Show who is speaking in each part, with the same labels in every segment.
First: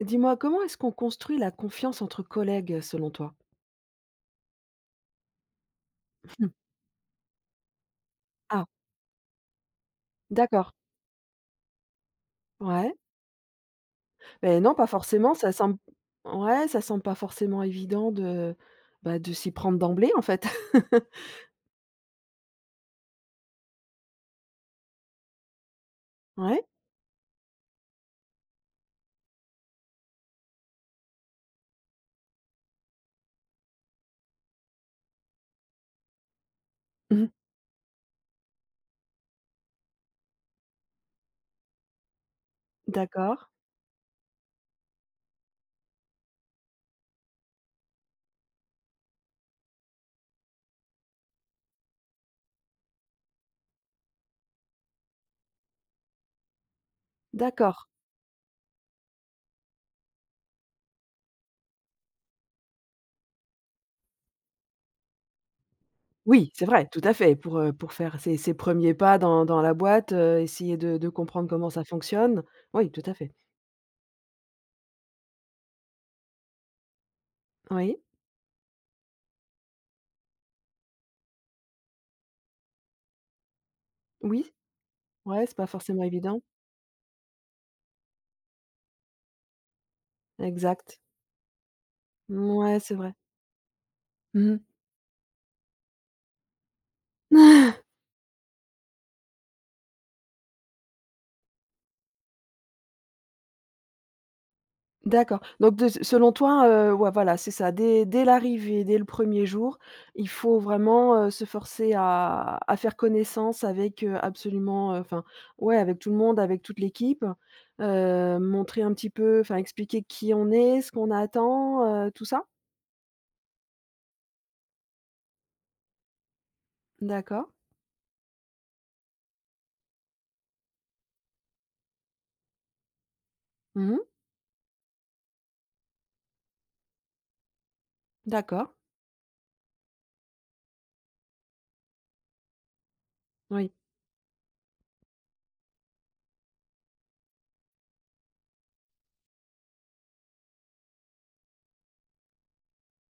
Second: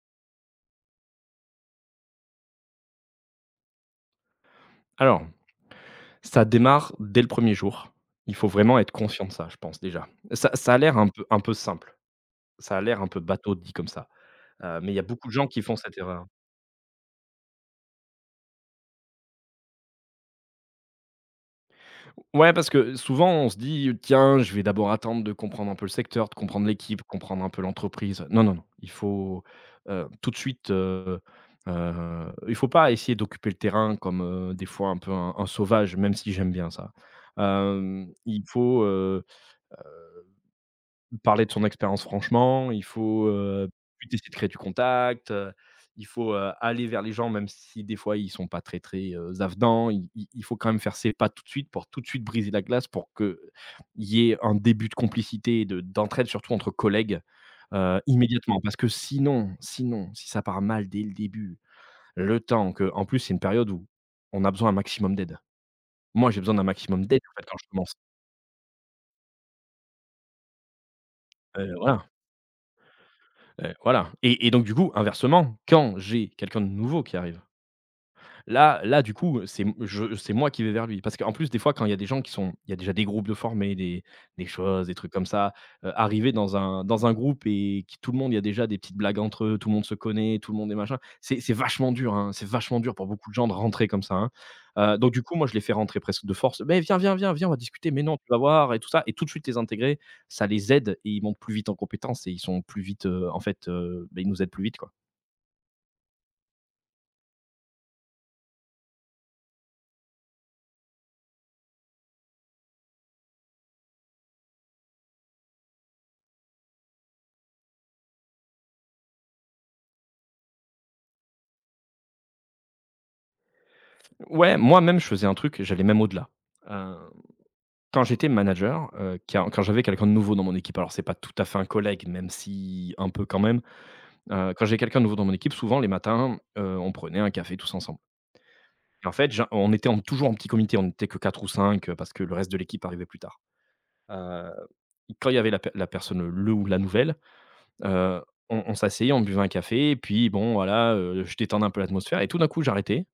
Speaker 1: Dis moi, comment est-ce qu'on construit la confiance entre collègues, heu, selon toi?
Speaker 2: Alors ça
Speaker 1: Mmh.
Speaker 2: démarre dès le 1er jour. Il faut
Speaker 1: Ah!
Speaker 2: vraiment être conscient de ça, je pense déjà. Ça
Speaker 1: D'accord.
Speaker 2: ça a l'air un peu un peu simple, ça a
Speaker 1: Ouais.
Speaker 2: l'air un peu bateau dit comme ça,
Speaker 1: Beh, non
Speaker 2: heu,
Speaker 1: pas
Speaker 2: mais il y a beaucoup de
Speaker 1: forcément
Speaker 2: gens
Speaker 1: ça
Speaker 2: qui font
Speaker 1: semble
Speaker 2: cette erreur.
Speaker 1: ouais, ça semble pas forcément évident de, bah, de s'y prendre d'emblée, en fait.
Speaker 2: Ouais parce que souvent on se dit: «Tiens, je vais d'abord attendre de comprendre un peu le secteur, de
Speaker 1: Ouais.
Speaker 2: comprendre l'équipe, de comprendre un peu l'entreprise». Non, non, non, il faut, heu, tout de suite, heu heu, il faut pas essayer d'occuper le terrain comme, heu, des fois un peu un un sauvage, même si j'aime bien ça,
Speaker 1: Mmh.
Speaker 2: hem, il faut, heu heu, parler de son expérience franchement. Il faut,
Speaker 1: D'accord.
Speaker 2: heu puis tu essaies de créer du contact, heu, Il faut, heu, aller vers les gens même si des fois ils sont pas très, très, heu, z avenants. Il il il faut quand même faire ses pas tout de suite pour tout de suite briser la glace pour que, il y ait un début de complicité de d'entraide surtout entre collègues,
Speaker 1: D'accord.
Speaker 2: heu, immédiatement. Parce que sinon, sinon si ça part mal dès le début le temps que en plus, c'est une période où on a besoin un maximum d'aide. Moi j'ai
Speaker 1: Oui,
Speaker 2: besoin d'un
Speaker 1: c'est vrai, tout
Speaker 2: maximum
Speaker 1: à
Speaker 2: d'aide en
Speaker 1: fait,
Speaker 2: fait quand
Speaker 1: pour,
Speaker 2: je
Speaker 1: heu,
Speaker 2: commence.
Speaker 1: pour faire ces ces 1ers pas dans dans la boîte, heu, essayer de de comprendre comment
Speaker 2: Heu,
Speaker 1: ça
Speaker 2: voilà.
Speaker 1: fonctionne. Oui, tout à fait.
Speaker 2: Heu, voilà et et donc du coup, inversement, quand j'ai quelqu'un de nouveau qui arrive.
Speaker 1: Oui.
Speaker 2: Là là du coup, heu, c'est m je c'est moi qui vais vers lui. Parce qu'en plus, des fois, quand il y a des gens qui sont il y a déjà des groupes de formés des des
Speaker 1: Oui.
Speaker 2: choses, des trucs comme
Speaker 1: Ouais,
Speaker 2: ça,
Speaker 1: c'est pas
Speaker 2: heu,
Speaker 1: forcément
Speaker 2: arriver
Speaker 1: évident.
Speaker 2: dans un dans un groupe et qui tout le monde il y a déjà des petites blagues entre eux, tout le monde se connaît, tout le monde est
Speaker 1: Exact.
Speaker 2: machin. C'est c'est vachement dur, hein, c'est vachement
Speaker 1: Mouais,
Speaker 2: dur
Speaker 1: c'est
Speaker 2: pour
Speaker 1: vrai.
Speaker 2: beaucoup de gens de rentrer comme ça, hein.
Speaker 1: Mmh mh.
Speaker 2: Heu, donc du coup, moi, je les fais rentrer presque de force: «Beh, viens, viens, viens, viens, on va discuter, mais non, tu vas voir et tout ça». Et tout de suite les intégrer, ça les aide et ils montent plus vite en compétences et ils sont plus vite, heu, en fait, heu, beh, ils nous aident plus vite, quoi.
Speaker 1: D'accord donc de s selon toi, heu ouais voilà, c'est ça. Dès dès l'arrivée, dès le 1er jour, il faut vraiment, heu, se forcer à à faire connaissance avec heu, absolument, heu enfin, ouais, avec tout le monde, avec toute l'équipe, heu, montrer un petit peu enfin, expliquer qui on est, ce qu'on attend, heu, tout ça?
Speaker 2: Ouais, moi-même je faisais un truc et j'allais même au-delà, hem,
Speaker 1: D'accord.
Speaker 2: quand j'étais manager, heu, quand quand j'avais quelqu'un de nouveau dans mon équipe alors c'est pas tout à fait un collègue même si, un peu quand même,
Speaker 1: Mmh mh.
Speaker 2: heu, quand j'ai quelqu'un de nouveau dans mon équipe, souvent les matins, heu, on prenait un café tous ensemble
Speaker 1: D'accord.
Speaker 2: et en fait, gen on était en toujours en petit comité, on était que 4 ou 5 parce que le reste de l'équipe arrivait plus tard,
Speaker 1: Oui.
Speaker 2: heu et quand il y avait la per la personne, le ou la nouvelle, heu, on on s'asseyait, on buvait un café et puis, bon, voilà, heu, je détendais un peu l'atmosphère et tout d'un coup, j'arrêtais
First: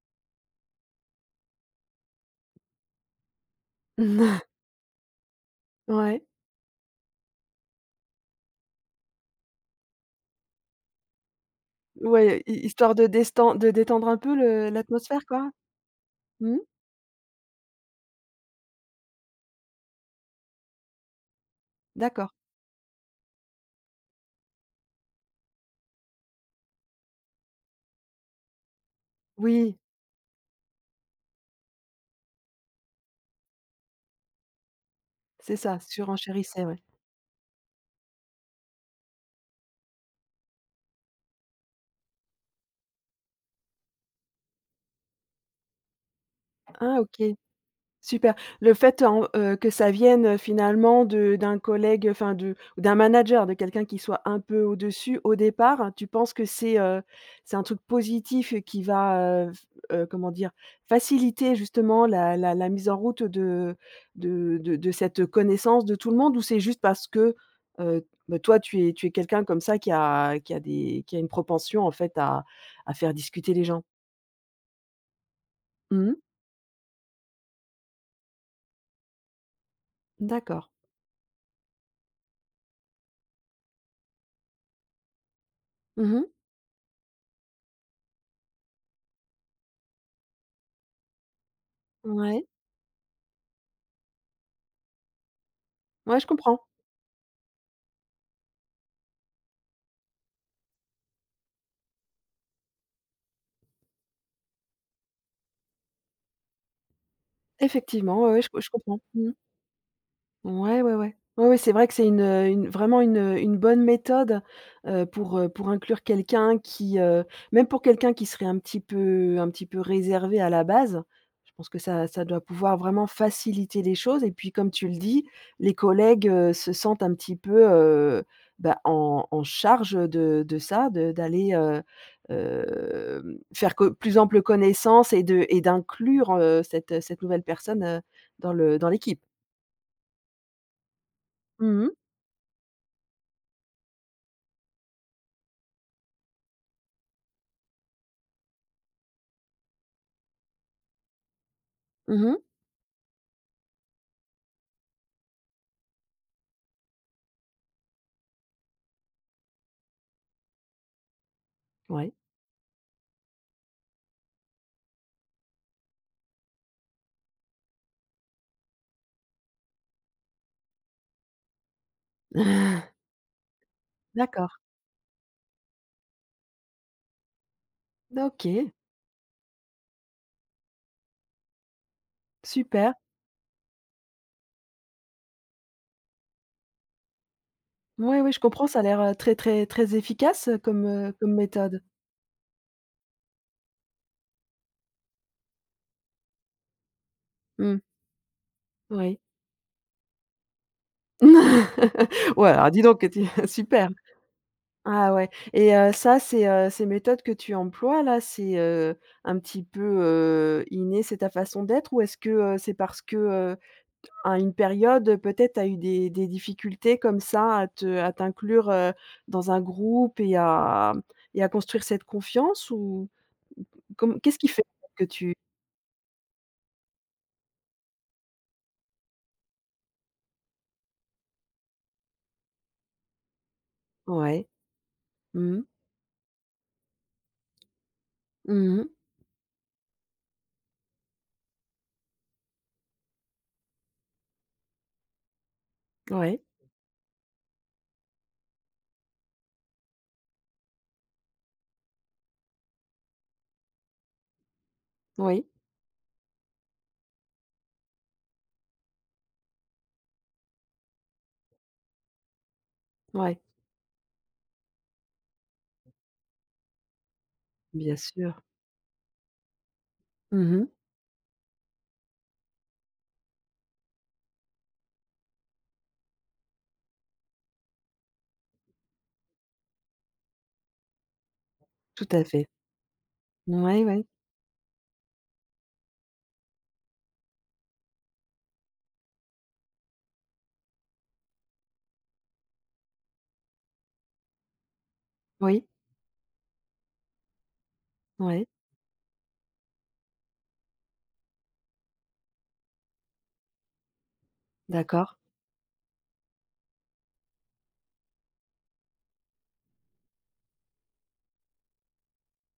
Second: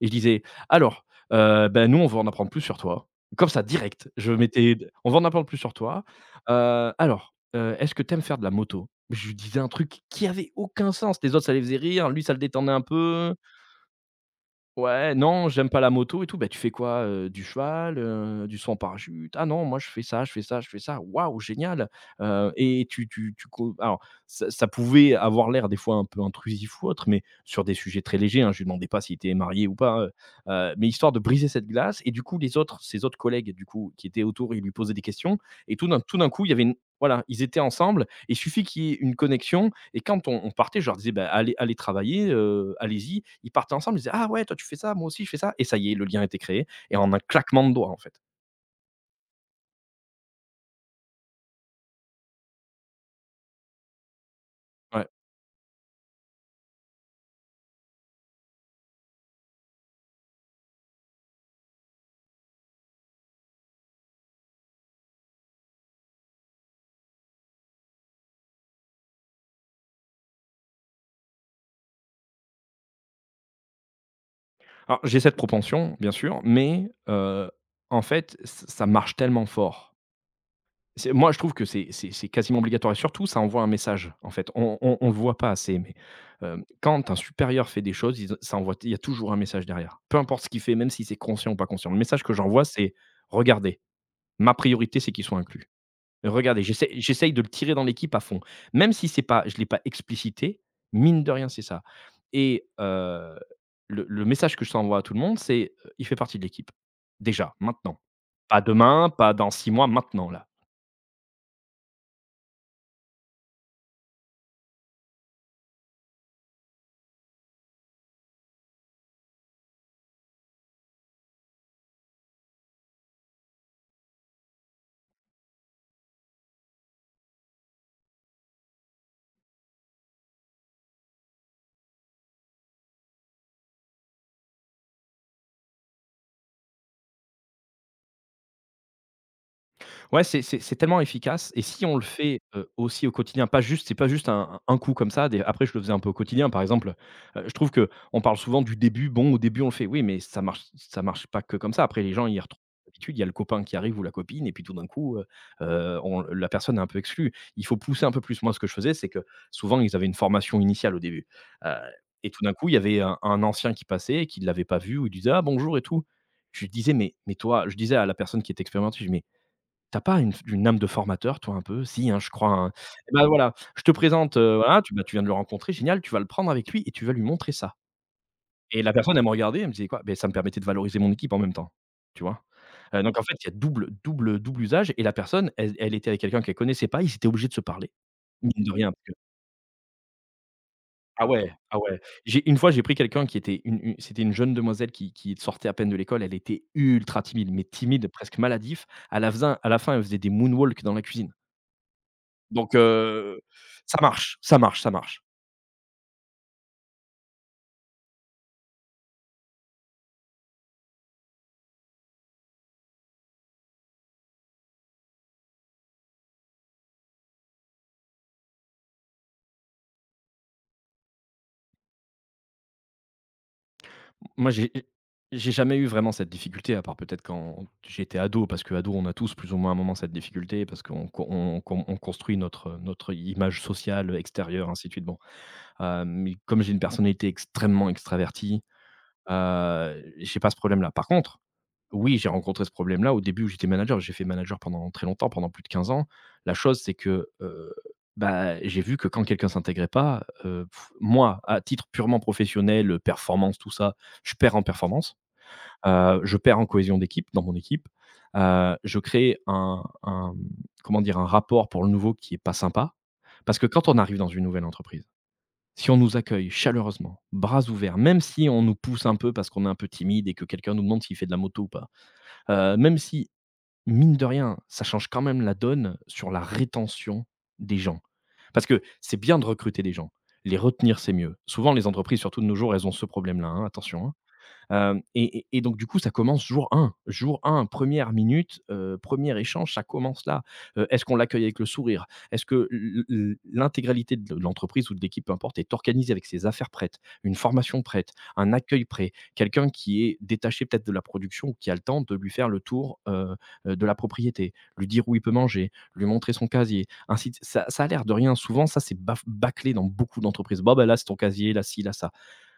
Speaker 2: et je disais «Alors, heu, beh, nous, on veut en apprendre plus sur toi» comme ça direct, je mettais: «On veut en apprendre plus sur toi,
Speaker 1: Ouais.
Speaker 2: heu, alors, heu, est-ce que tu aimes faire de la moto?», je lui disais un truc qui avait aucun sens, les autres, ça les faisait rire, lui, ça le
Speaker 1: Ouais, hi
Speaker 2: détendait un
Speaker 1: histoire de
Speaker 2: peu
Speaker 1: desten de détendre un peu le
Speaker 2: «Ouais,
Speaker 1: l'atmosphère,
Speaker 2: non,
Speaker 1: quoi?
Speaker 2: j'aime pas la moto et tout», «Beh, tu
Speaker 1: Mmh.
Speaker 2: fais quoi, heu, du cheval, heu, du saut en parachute?», «Ah non, moi je fais ça je fais ça je fais ça», «Waouh, génial,
Speaker 1: D'accord.
Speaker 2: heu et tu tu tu co» alors, ça ça pouvait avoir l'air des fois un peu intrusif ou autre mais sur des sujets très légers, hein, je lui demandais pas si il était marié ou
Speaker 1: Oui.
Speaker 2: pas, heu heu, mais histoire de briser cette glace et du coup, les autres, ses autres collègues et du coup, qui étaient autour, ils lui posaient des questions
Speaker 1: C'est
Speaker 2: et
Speaker 1: ça,
Speaker 2: tout d'un tout d'un coup, il y avait
Speaker 1: surenchérissais,
Speaker 2: une
Speaker 1: ouais.
Speaker 2: voilà, ils étaient ensemble et il suffit qu'il y ait une connexion et quand on on partait, je leur disais: «Beh, allez allez travailler, heu, allez-y», ils partaient ensemble. Ils disaient: «Ah ouais, toi, tu fais ça, moi aussi, je fais ça» et ça y est, le lien était créé et
Speaker 1: Ah
Speaker 2: en un
Speaker 1: OK,
Speaker 2: claquement de doigts, en fait.
Speaker 1: super. Le fait en, heu, que ça vienne, heu, finalement de d'un collègue, heu, enfin de ou d'un manager, de quelqu'un qui soit un peu
Speaker 2: Ouais.
Speaker 1: au-dessus au départ, tu penses que c'est, heu, c'est un truc positif et qui va, heu, f heu, comment dire faciliter justement la la la mise en route de de de de cette, heu, connaissance de tout le monde ou c'est juste parce que, heu, bah, toi, tu es tu es quelqu'un comme ça qui a qui a des qui a une proportion en fait à à faire discuter les gens.
Speaker 2: Alors, j'ai cette propension,
Speaker 1: Mmh
Speaker 2: bien
Speaker 1: mh.
Speaker 2: sûr, mais heu, en fait, ç ça marche tellement fort.
Speaker 1: D'accord.
Speaker 2: C'est moi je trouve que c'est c'est c'est quasiment obligatoire et surtout ça envoie un message en fait, on on on le voit pas assez mais
Speaker 1: Mmh mh.
Speaker 2: hem, quand un supérieur fait des choses, ils en ça envoie il y a toujours un message derrière. Peu importe ce qu'il fait, même si c'est conscient ou pas conscient, le message que
Speaker 1: Ouais.
Speaker 2: j'envoie, c'est: «Regardez, ma priorité, c'est qu'il soit inclus.
Speaker 1: Ouais, je comprends.
Speaker 2: Regardez, j'essaie j'essaye de le tirer dans l'équipe à fond» même si c'est pas je l'ai pas explicité, mine de rien, c'est ça et heu, le le message que je ça envoie à tout le monde, c'est: «Il fait partie de l'équipe, déjà, maintenant.
Speaker 1: Effectivement, ouais, je co
Speaker 2: Pas
Speaker 1: je comprends.
Speaker 2: demain,
Speaker 1: Mmh mh.
Speaker 2: pas dans 6 mois, maintenant, là».
Speaker 1: Ouais, ouais, ouais. Ouais, c'est vrai que c'est une, heu, une vraiment une, heu, une bonne méthode, heu, pour, heu, pour inclure quelqu'un qui, heu, même pour quelqu'un qui serait un petit peu un petit peu réservé à la base. Je pense que ça ça doit pouvoir vraiment faciliter les choses et puis comme tu le dis, les collègues, heu, se sentent un petit peu, heu, bah, en en charge de de ça, de d'aller, heu heu, faire co plus ample connaissance et de et d'inclure, heu, cette, heu, cette nouvelle personne, heu, dans le dans l'équipe.
Speaker 2: Ouais, c'est c'est c'est tellement efficace, et
Speaker 1: Mmh
Speaker 2: si
Speaker 1: mh.
Speaker 2: on le fait, heu, aussi au quotidien, pas juste c'est pas juste un un coup comme ça, des après je le faisais un peu au quotidien par exemple, heu heu, je trouve qu'on parle souvent du début, bon au début on le fait, oui mais ça marche ç ça marche pas que comme ça, après les
Speaker 1: Mmh
Speaker 2: gens
Speaker 1: mh.
Speaker 2: ils retrouvent l'habitude, il y a le copain qui arrive ou la copine et puis tout d'un coup, heu heu, on la personne est un peu exclue. Il faut pousser un peu plus, moi ce que je faisais, c'est que souvent ils avaient une formation initiale au début, heu,
Speaker 1: Ouais.
Speaker 2: et tout d'un coup il y avait un un ancien qui passait et qu'il l'avait pas vu ou il disait «Ah bonjour!» et tout. Je lui disais: «mais mais toi», je disais à la personne qui était expérimentée, je lui dis «mais tu as pas une f une âme de formateur toi, un peu? Si hein, je crois hein? Et ben voilà, je te présente, heu,
Speaker 1: D'accord.
Speaker 2: voilà tu, bah tu viens de le rencontrer génial, tu vas le prendre avec lui et tu vas lui montrer ça.»
Speaker 1: D OK.
Speaker 2: et la personne elle me regardait, elle me disait «quoi?», beh, ça me permettait de valoriser mon équipe en même temps, tu vois?
Speaker 1: Super.
Speaker 2: Heu, donc en fait, il y a double double, heu, double usage et la personne, elle elle était avec quelqu'un qu'elle connaissait pas, ils étaient obligés de se parler.
Speaker 1: Ouais ouais, je
Speaker 2: Mine
Speaker 1: comprends,
Speaker 2: de
Speaker 1: ça a
Speaker 2: rien,
Speaker 1: l'air,
Speaker 2: parce que
Speaker 1: heu, très très très efficace, heu, comme, heu,
Speaker 2: Ah
Speaker 1: comme
Speaker 2: ouais ah
Speaker 1: méthode.
Speaker 2: ouais. J'ai une fois, j'ai pris quelqu'un qui était une une, c'était une jeune demoiselle qui qui sortait à peine de l'école. Elle était ultra timide, mais
Speaker 1: Mmh.
Speaker 2: timide, presque maladif.
Speaker 1: Oui.
Speaker 2: À la f zin à la fin, elle faisait des moonwalk dans la cuisine.
Speaker 1: Ouais, alors
Speaker 2: Donc
Speaker 1: dis donc heu, tu,
Speaker 2: heu,
Speaker 1: super!
Speaker 2: ça marche ça marche ça
Speaker 1: Ah
Speaker 2: marche.
Speaker 1: ouais, et heu, ça ces, heu, ces méthodes que tu emploies là c'est, heu, un petit peu, heu, inné, c'est ta façon d'être? Ou est-ce que, heu, c'est parce que, heu, à une période, heu, peut-être tu as eu des des difficultés comme ça à te à t'inclure, heu, dans un groupe et à et à construire cette confiance ou? Com qu'est-ce qui
Speaker 2: Moi
Speaker 1: fait
Speaker 2: j'ai j
Speaker 1: que tu
Speaker 2: j'ai jamais eu vraiment cette difficulté à part peut-être quand j'étais ado, parce qu'ado on a tous plus ou moins à un moment cette difficulté, parce qu'on qu'o on on qu'on on construit notre, heu, notre, heu, i image sociale, heu,
Speaker 1: Ouais.
Speaker 2: extérieure ainsi de suite bon.
Speaker 1: Mmh.
Speaker 2: Hem, mais comme j'ai une personnalité extrêmement extravertie,
Speaker 1: Mmh mh.
Speaker 2: heu, j'ai pas ce problème là. Par contre, oui j'ai rencontré ce problème là au début où j'étais manager, j'ai fait manager pendant très longtemps, pendant plus de 15 ans.
Speaker 1: Ouais.
Speaker 2: La chose c'est que, heu, ben et j'ai vu que quand quelqu'un s'intégrait pas, heu, moi à titre purement professionnel, heu, performance tout ça, je perds en performance.
Speaker 1: Oui.
Speaker 2: Heu, je perds en cohésion d'équipe, dans mon équipe. Heu, je crée un un mmh, comment dire? Un rapport pour le nouveau qui est pas sympa.
Speaker 1: Ouais.
Speaker 2: Parce que quand on arrive dans une nouvelle entreprise, si on nous accueille chaleureusement, bras
Speaker 1: Bien
Speaker 2: ouverts, même
Speaker 1: sûr.
Speaker 2: si on nous pousse un peu parce qu'on est un peu timide, et
Speaker 1: Mmh
Speaker 2: que
Speaker 1: mh.
Speaker 2: quelqu'un nous demande s'il fait de la moto ou pas. Heu, même si, mine de rien, ça change quand même la donne sur la rétention des gens. Parce que c'est bien de recruter des gens. Les retenir, c'est mieux. Souvent les
Speaker 1: Tout
Speaker 2: entreprises,
Speaker 1: à
Speaker 2: surtout de
Speaker 1: fait.
Speaker 2: nos jours, elles ont ce problème là, hein,
Speaker 1: Mouais, ouais, ouais.
Speaker 2: attention, hein. Hem, et et et donc du coup ça commence jour 1 jour 1, 1re minute, heu, 1er échange, ça commence là. Heu, est-ce qu'on l'accueille avec le sourire? Est-ce que l l l l'intégralité de l l'entreprise ou de l'équipe, peu importe,
Speaker 1: Oui.
Speaker 2: est organisée avec ses affaires prêtes? Une formation prête?
Speaker 1: Ouais.
Speaker 2: Un accueil prêt? Quelqu'un qui est détaché peut-être de la production ou qui a le temps de lui faire le tour, heu heu, de la propriété, lui dire
Speaker 1: D'accord.
Speaker 2: où il peut manger, lui montrer son casier, ainsi de ç ça ça a l'air de rien, souvent ça s'est baf bâclé dans beaucoup d'entreprises. Bon bah là c'est ton casier, là ci, là ça.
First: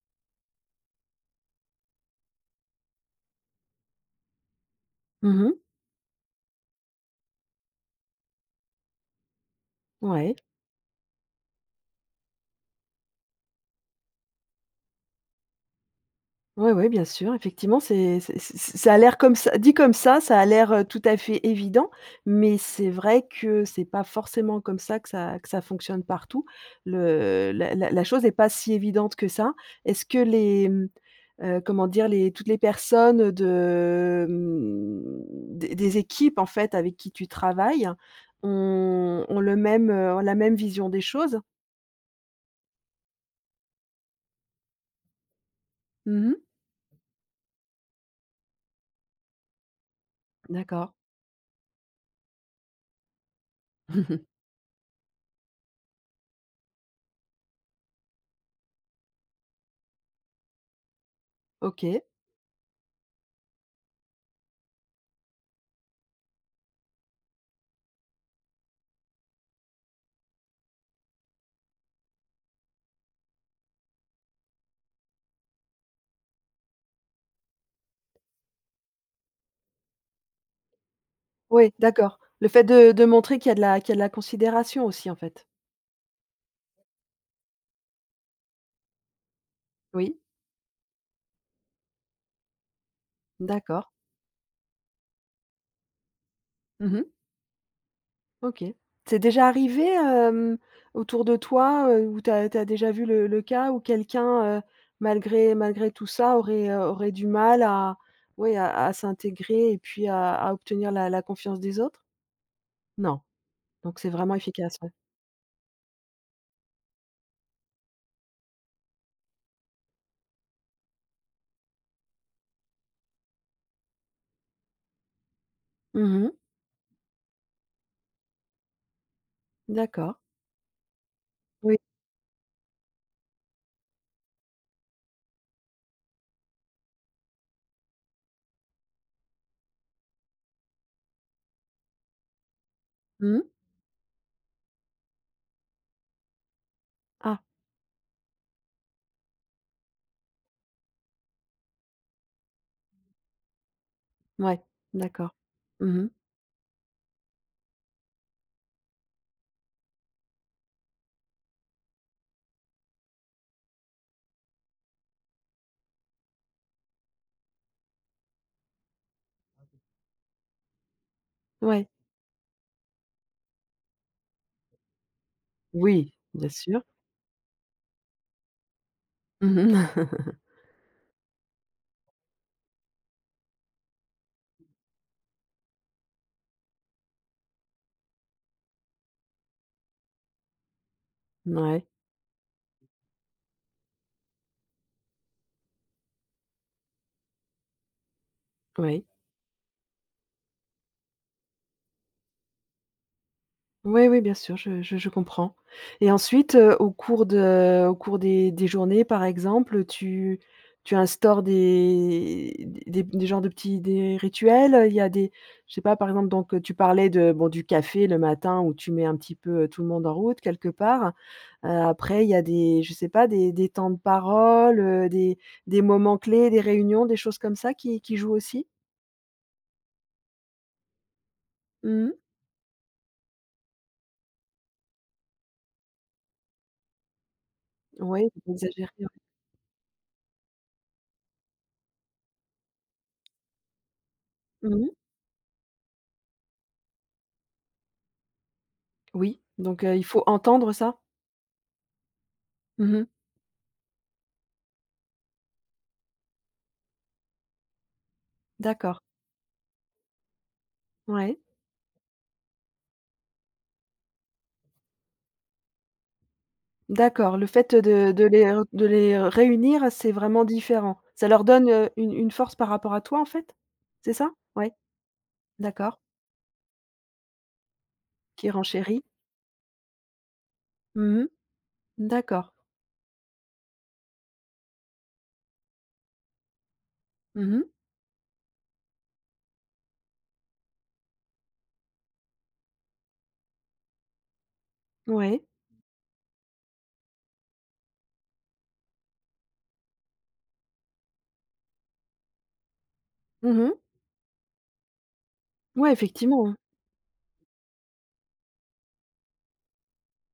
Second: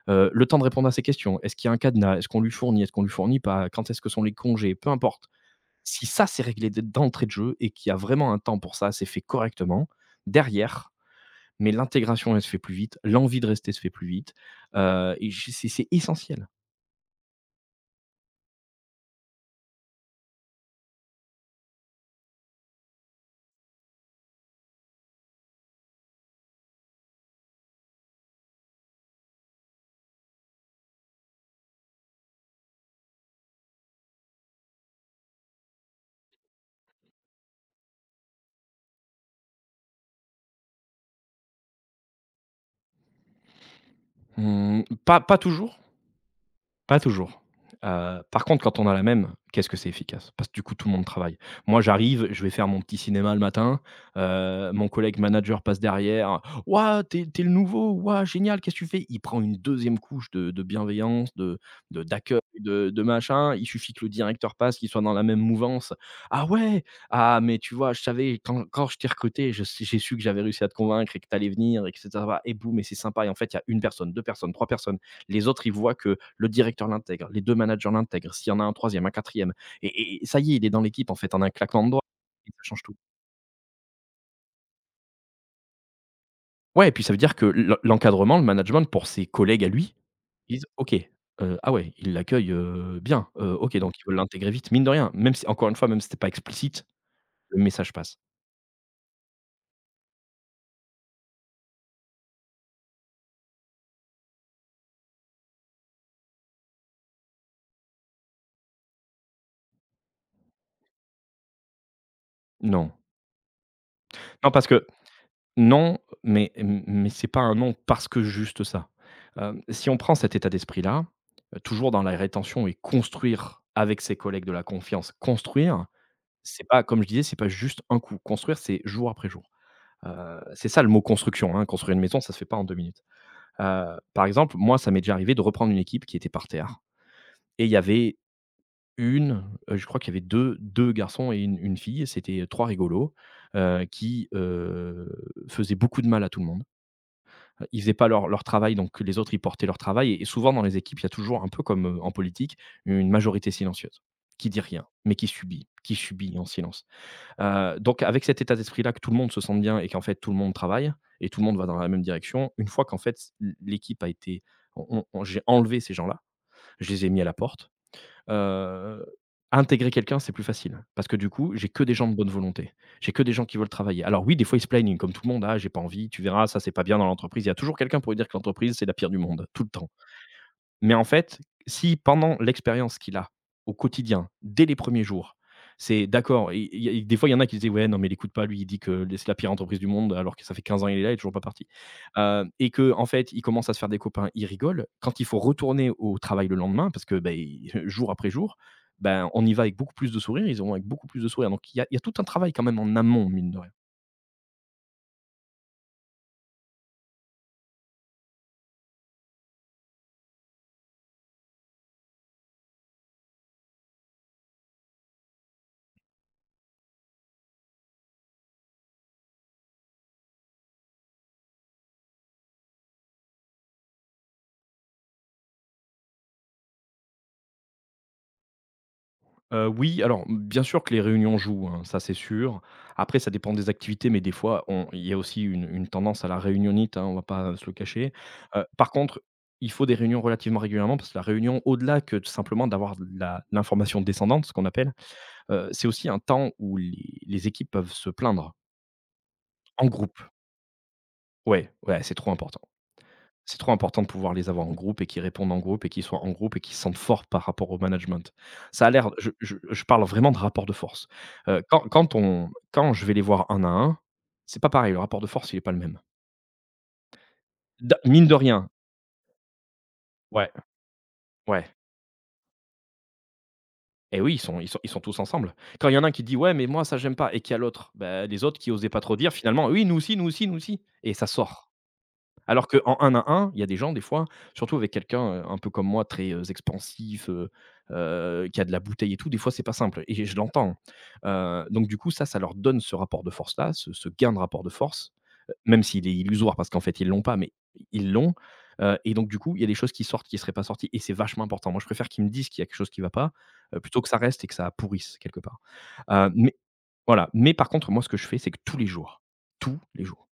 Speaker 2: Heu, le temps de répondre à ces questions. Est-ce qu'il y a un cadenas? Est-ce qu'on lui fournit? Est-ce qu'on lui fournit pas? Quand est-ce que sont les congés? Peu importe.
Speaker 1: Mmh mh.
Speaker 2: Si ça s'est réglé d d'entrée de jeu et qu'il y a vraiment un temps pour ça, c'est fait correctement,
Speaker 1: Ouais.
Speaker 2: derrière, mais l'intégration elle se fait plus vite, l'envie de rester se fait plus vite, heu, et j c'est c'est essentiel.
Speaker 1: Ouais, ouais, bien sûr, effectivement c'est c'est c'est c'est, c ça a l'air comme ça, dit comme ça, ça a l'air, heu, tout à fait évident, mais c'est vrai que c'est pas forcément comme ça que ça que ça fonctionne partout. Le, heu, la la la chose est pas si évidente que ça. Est-ce que les, mmh, heu, comment dire les, toutes les personnes de, mmh, des des équipes en fait avec qui tu travailles ont ont le même, heu, ont la même vision des choses?
Speaker 2: Mmh, pas pas toujours
Speaker 1: Mmh mh.
Speaker 2: pas toujours, heu, par contre quand on a la même, qu'est-ce que c'est efficace! Parce que du coup tout
Speaker 1: D'accord.
Speaker 2: le monde travaille. Moi j'arrive, je vais faire mon petit cinéma le matin, heu, mon collègue manager passe derrière: «Waouh! Tu es tu es le nouveau, waouh, génial! Qu'est-ce que tu fais?» Il prend une 2e couche de de bienveillance, de de
Speaker 1: OK.
Speaker 2: d'accueil, de de machin, il suffit que le directeur passe, qu'il soit dans la même mouvance: «Ah ouais, ah, mais tu vois, je savais quand quand je t'ai recruté, je s j'ai su que j'avais réussi à te convaincre et que tu allais venir!» et cetera, voila! Et boum, et c'est sympa et en fait il y a 1 personne, 2 personnes, 3 personnes. Les autres ils voient que le directeur l'intègre, les 2 managers l'intègrent, s'il y en a un 3ème, un 4ème et et et ça y est, il est dans l'équipe en fait, en un
Speaker 1: Ouais,
Speaker 2: claquement de doigts
Speaker 1: d'accord. Le
Speaker 2: et ça
Speaker 1: fait
Speaker 2: change
Speaker 1: de
Speaker 2: tout.
Speaker 1: de montrer qu'il y a de la qu'il y a de la considération aussi, en fait?
Speaker 2: Ouais et puis ça veut dire que l'en l'encadrement, le management pour ses collègues à lui,
Speaker 1: Oui.
Speaker 2: ils disent: «OK, heu, ah ouais, ils l'accueillent, heu, bien, heu, OK,
Speaker 1: D'accord.
Speaker 2: donc ils veulent l'intégrer vite», mine de rien, même si encore 1 fois, même si c'était pas explicite,
Speaker 1: Mmh mh.
Speaker 2: le message passe.
Speaker 1: OK. C'est déjà arrivé, hem, autour de toi, heu, où tu as tu as déjà vu le le cas où quelqu'un, heu, malgré malgré tout ça aurait, heu aurait du mal à, ouais, à à s'intégrer et puis à à obtenir la la confiance des autres?
Speaker 2: Non.
Speaker 1: Non? Donc c'est vraiment
Speaker 2: Non, parce
Speaker 1: efficace,
Speaker 2: que
Speaker 1: ouais.
Speaker 2: non, mais m mais c'est pas un non parce que juste ça, hem, si on prend cet état d'esprit-là, heu, toujours dans la rétention et construire avec ses collègues de la confiance. Construire,
Speaker 1: Mmh mh.
Speaker 2: c'est pas, comme je disais, c'est pas juste un coup. Construire, c'est jour après jour,
Speaker 1: D'accord.
Speaker 2: heu, c'est ça le mot construction, hein,
Speaker 1: Oui.
Speaker 2: construire une maison ça se fait pas en 2 minutes, heu, par exemple, moi, ça m'est déjà arrivé de reprendre une équipe qui était par terre et il y avait 1, heu, je crois qu'il y avait deux-deux garçons et une-une fille et c'était, heu, 3 rigolos,
Speaker 1: Mmh mh.
Speaker 2: heu, qui, heu, faisaient beaucoup de mal à tout le monde
Speaker 1: Ah.
Speaker 2: heu, ils faisaient pas leur leur travail donc que les autres ils portaient leur travail et et souvent dans les équipes il y a toujours un peu comme, heu, en politique, une majorité silencieuse qui
Speaker 1: Ouais.
Speaker 2: dit rien, mais qui
Speaker 1: D'accord.
Speaker 2: subit, qui
Speaker 1: Mmh mh.
Speaker 2: subit en silence, heu, donc avec cet état d'esprit-là que tout le monde se sente bien et qu'en fait tout le monde travaille et tout le monde va dans la même direction, une fois qu'en fait l l'équipe a été, on on on j'ai enlevé ces gens-là, je les ai mis à la porte, heu, intégrer quelqu'un c'est plus facile, parce que du coup, j'ai que
Speaker 1: Ouais.
Speaker 2: des gens de bonne volonté. J'ai que des gens qui veulent travailler. Alors oui, des fois, ils se plaignent comme tout le monde: «Ah, j'ai pas envie»,
Speaker 1: Oui,
Speaker 2: «Tu verras,
Speaker 1: bien
Speaker 2: ça, c'est
Speaker 1: sûr.
Speaker 2: pas bien dans l'entreprise». Il y a toujours quelqu'un pour lui dire que l'entreprise, c'est la pire du monde, tout
Speaker 1: Mmh
Speaker 2: le
Speaker 1: mh.
Speaker 2: temps. Mais en fait, si pendant l'expérience qu'il a, au quotidien, dès les 1ers jours, c'est d'accord et et il y a des fois, il y en a qui disaient: «Ouais, non, mais l'écoute pas lui il dit que, beh, c'est la pire entreprise du monde alors que ça fait 15 ans, il est là, il est toujours pas
Speaker 1: Mmh
Speaker 2: parti»,
Speaker 1: ouais.
Speaker 2: heu et qu'en fait il commence à se faire des copains, il rigole, quand il faut retourner au travail le lendemain parce que, beh, jour après jour,
Speaker 1: Oui.
Speaker 2: ben, on y va avec beaucoup plus de sourire, ils vont avec beaucoup plus de sourire donc il y a il y a tout un travail quand même en amont, mine de rien.
Speaker 1: Oui oui, bien sûr, je je je comprends et ensuite, heu, au cours de au cours des des journées, par exemple, heu, tu tu instaures des des des genres de petits des rituels, heu, il y a des je sais pas, par exemple, donc heu, tu parlais de bon, du café le matin où tu mets un petit peu, heu, tout le monde en route quelque part, heu, après il y a des je sais pas des des temps de parole, heu, des des moments clés, des réunions, des choses comme ça qui qui jouent aussi?
Speaker 2: Heu, oui, alors, m bien sûr que les réunions jouent, hein, ça, c'est
Speaker 1: Mmh.
Speaker 2: sûr. Après, ça dépend des activités, mais des fois, on il y a aussi une une tendance à la réunionnite, hein, on va pas se le cacher,
Speaker 1: Ouais,
Speaker 2: heu,
Speaker 1: exagérée
Speaker 2: par
Speaker 1: ouais
Speaker 2: contre, il faut des réunions relativement régulièrement. Parce que la réunion au-delà que de simplement d'avoir de la l'information descendante ce qu'on
Speaker 1: Mmh mh.
Speaker 2: appelle, heu, c'est aussi un temps où les les équipes peuvent se plaindre.
Speaker 1: Oui, donc
Speaker 2: En
Speaker 1: heu, il faut
Speaker 2: groupe.
Speaker 1: entendre ça?
Speaker 2: Ouais ouais, c'est trop important.
Speaker 1: Mmh mh.
Speaker 2: C'est trop important de pouvoir les avoir en groupe et qu'ils répondent en groupe et qu'ils soient en groupe et qu'ils sentent fort par rapport au management. Ça a
Speaker 1: D'accord.
Speaker 2: l'air je je je parle vraiment de rapport de force,
Speaker 1: Ouais
Speaker 2: heu, quand quand on quand je vais les voir un à un, c'est pas pareil, le rapport de force, il est pas le même.
Speaker 1: D'accord, le fait, heu,
Speaker 2: Da
Speaker 1: de de
Speaker 2: mine de
Speaker 1: les r
Speaker 2: rien.
Speaker 1: de les réunir, c'est vraiment
Speaker 2: Ouais
Speaker 1: différent. Ça leur
Speaker 2: ouais.
Speaker 1: donne, heu, une une force par rapport à toi en fait? C'est
Speaker 2: Eh
Speaker 1: ça?
Speaker 2: oui, ils sont ils
Speaker 1: Ouais.
Speaker 2: sont ils sont tous ensemble. Quand il
Speaker 1: D'accord.
Speaker 2: y en a un qui dit: «Ouais mais moi ça j'aime pas.» et qu'il y a l'autre. Beh, les
Speaker 1: Qui
Speaker 2: autres qui osaient pas
Speaker 1: renchérit.
Speaker 2: trop dire finalement: «Oui nous aussi, nous aussi, nous aussi.» et
Speaker 1: Mmh
Speaker 2: ça
Speaker 1: mh.
Speaker 2: sort.
Speaker 1: D'accord.
Speaker 2: Alors qu'en un à un, il y a des gens des fois, surtout avec quelqu'un, heu, un peu comme moi, très, heu, expansif, heu
Speaker 1: Mmh mh.
Speaker 2: heu, qui a de la bouteille et tout, des fois c'est pas simple et je l'entends, heu. Donc du coup, ça ça leur donne ce rapport de force-là, ce ce gain de rapport de force,
Speaker 1: Ouais.
Speaker 2: heu, même s'il est illusoire parce qu'en fait ils l'ont pas, mais ils l'ont, heu et donc du coup, il y a des choses qui sortent, qui seraient pas sorties et c'est vachement important. Moi, je préfère qu'ils me disent qu'il y a quelque chose qui va pas,
Speaker 1: Mmh
Speaker 2: heu,
Speaker 1: mh.
Speaker 2: plutôt que ça reste et que ça pourrisse quelque part,
Speaker 1: Ouais,
Speaker 2: hem,
Speaker 1: effectivement,
Speaker 2: mais
Speaker 1: hein.
Speaker 2: voilà. Mais par contre, moi ce que je fais, c'est que tous les jours, tous les jours,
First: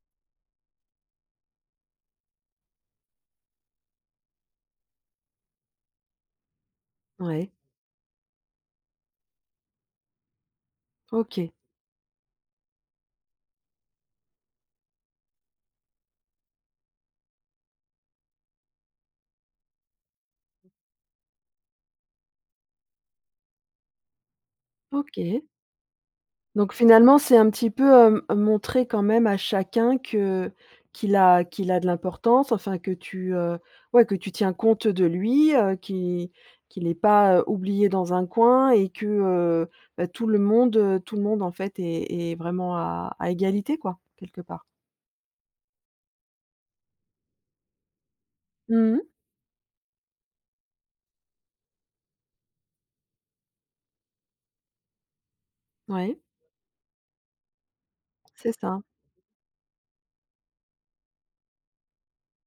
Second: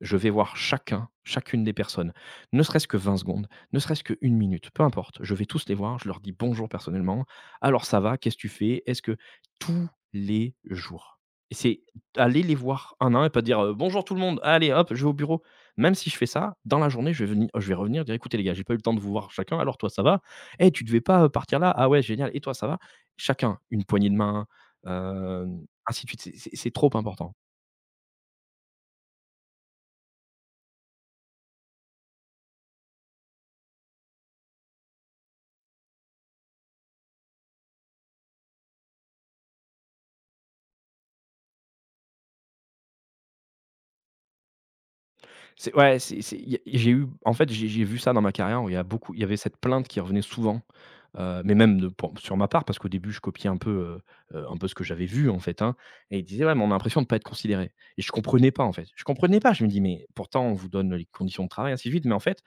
Speaker 2: je vais voir chacun, chacune des personnes. Ne serait-ce que 20 secondes, ne serait-ce que 1 minute, peu importe, je vais tous les voir, je leur dis bonjour personnellement:
Speaker 1: Ouais.
Speaker 2: «Alors ça va? Qu'est-ce que tu fais? Est-ce que» tous les jours,
Speaker 1: OK.
Speaker 2: et c'est aller les voir un à un, et pas dire, heu: «Bonjour tout le monde, allez hop, je vais au bureau.» même si je fais ça, dans la journée, je vais veni je vais revenir dire «Écoutez les gars, j'ai pas eu le temps de vous voir chacun, alors toi ça va? Hey tu devais pas, heu, partir là? Ah ouais génial, et toi ça va?» chacun, une poignée de main,
Speaker 1: OK.
Speaker 2: hem, ainsi de suite, c'est c'est c'est
Speaker 1: Donc
Speaker 2: trop
Speaker 1: finalement
Speaker 2: important.
Speaker 1: c'est un petit peu, heu, m montrer quand même à chacun que qu'il a qu'il a de l'importance, enfin que tu, heu ouais, que tu tiens compte, heu, de lui, heu, qu'il qu'il est pas oublié dans un coin et que, heu, bah, tout le monde, heu, tout le monde, en fait, est est vraiment à à égalité, quoi, quelque part.
Speaker 2: C'est, ouais c'est c'est il y a j'ai eu en fait, j'ai j'ai vu ça dans ma carrière, où il y a
Speaker 1: Mmh.
Speaker 2: beaucoup il y avait cette plainte qui revenait souvent, heu, mais même de pour sur ma part, parce qu'au début, je copiais un peu, heu heu, un peu ce que j'avais vu, en fait hein. Et
Speaker 1: Ouais.
Speaker 2: ils disaient: «Ouais, mais on a l'impression de pas être considérés». Et je comprenais
Speaker 1: C'est
Speaker 2: pas, en
Speaker 1: ça.
Speaker 2: fait. Je comprenais pas! Je me dis: «Mais pourtant, on vous donne les conditions de travail ainsi de suite,» mais en fait,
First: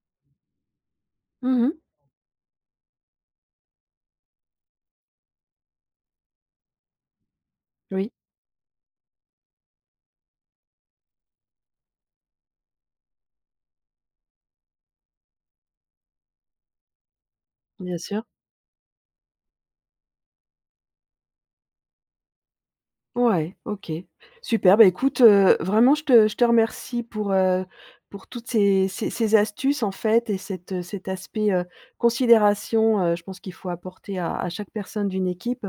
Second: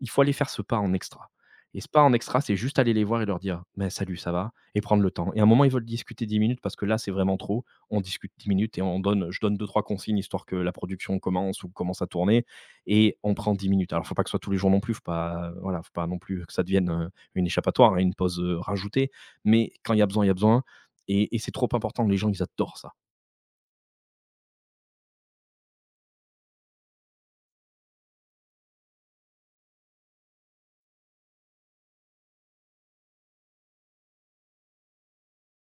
Speaker 2: il faut aller faire ce pas en extra.
Speaker 1: Mmh mh.
Speaker 2: Et ce pas en extra, c'est juste aller les voir et leur dire: «Beh, salut, ça va?». Et prendre le temps. Et à un moment, ils veulent discuter 10 minutes, parce que là, c'est vraiment trop? On
Speaker 1: Oui.
Speaker 2: discute 10 minutes et on donne, je donne 2-3 consignes, histoire que la production commence ou commence à tourner, et on prend 10 minutes. Alors, il faut pas que ce soit tous les jours non plus, il faut pas, heu, voilà, il faut pas non plus que ça devienne, heu, une
Speaker 1: Bien
Speaker 2: échappatoire et une
Speaker 1: sûr.
Speaker 2: pause, heu, rajoutée, mais quand il y a besoin, il y a besoin, et- et c'est trop important, les gens ils adorent ça.
Speaker 1: Ouais, OK. Super. Bah, écoute, heu, vraiment, je te je te remercie pour, heu, pour toutes ces ces ces astuces, en fait, et cet, heu, cet aspect, heu, considération. Heu, je pense qu'il faut apporter à à chaque personne d'une équipe,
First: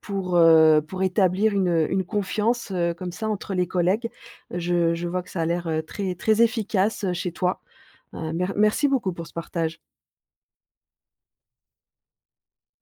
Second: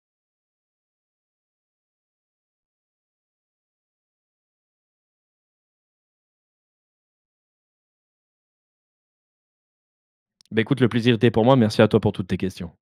Speaker 1: pour, heu, pour établir une, heu, une confiance, heu, comme ça, entre les collègues. Je je vois que ça a l'air, heu, très très efficace, heu, chez toi. Heu, mer merci beaucoup pour ce partage.
Speaker 2: Beh, écoute, le plaisir était pour moi. Merci à toi, pour toutes tes questions.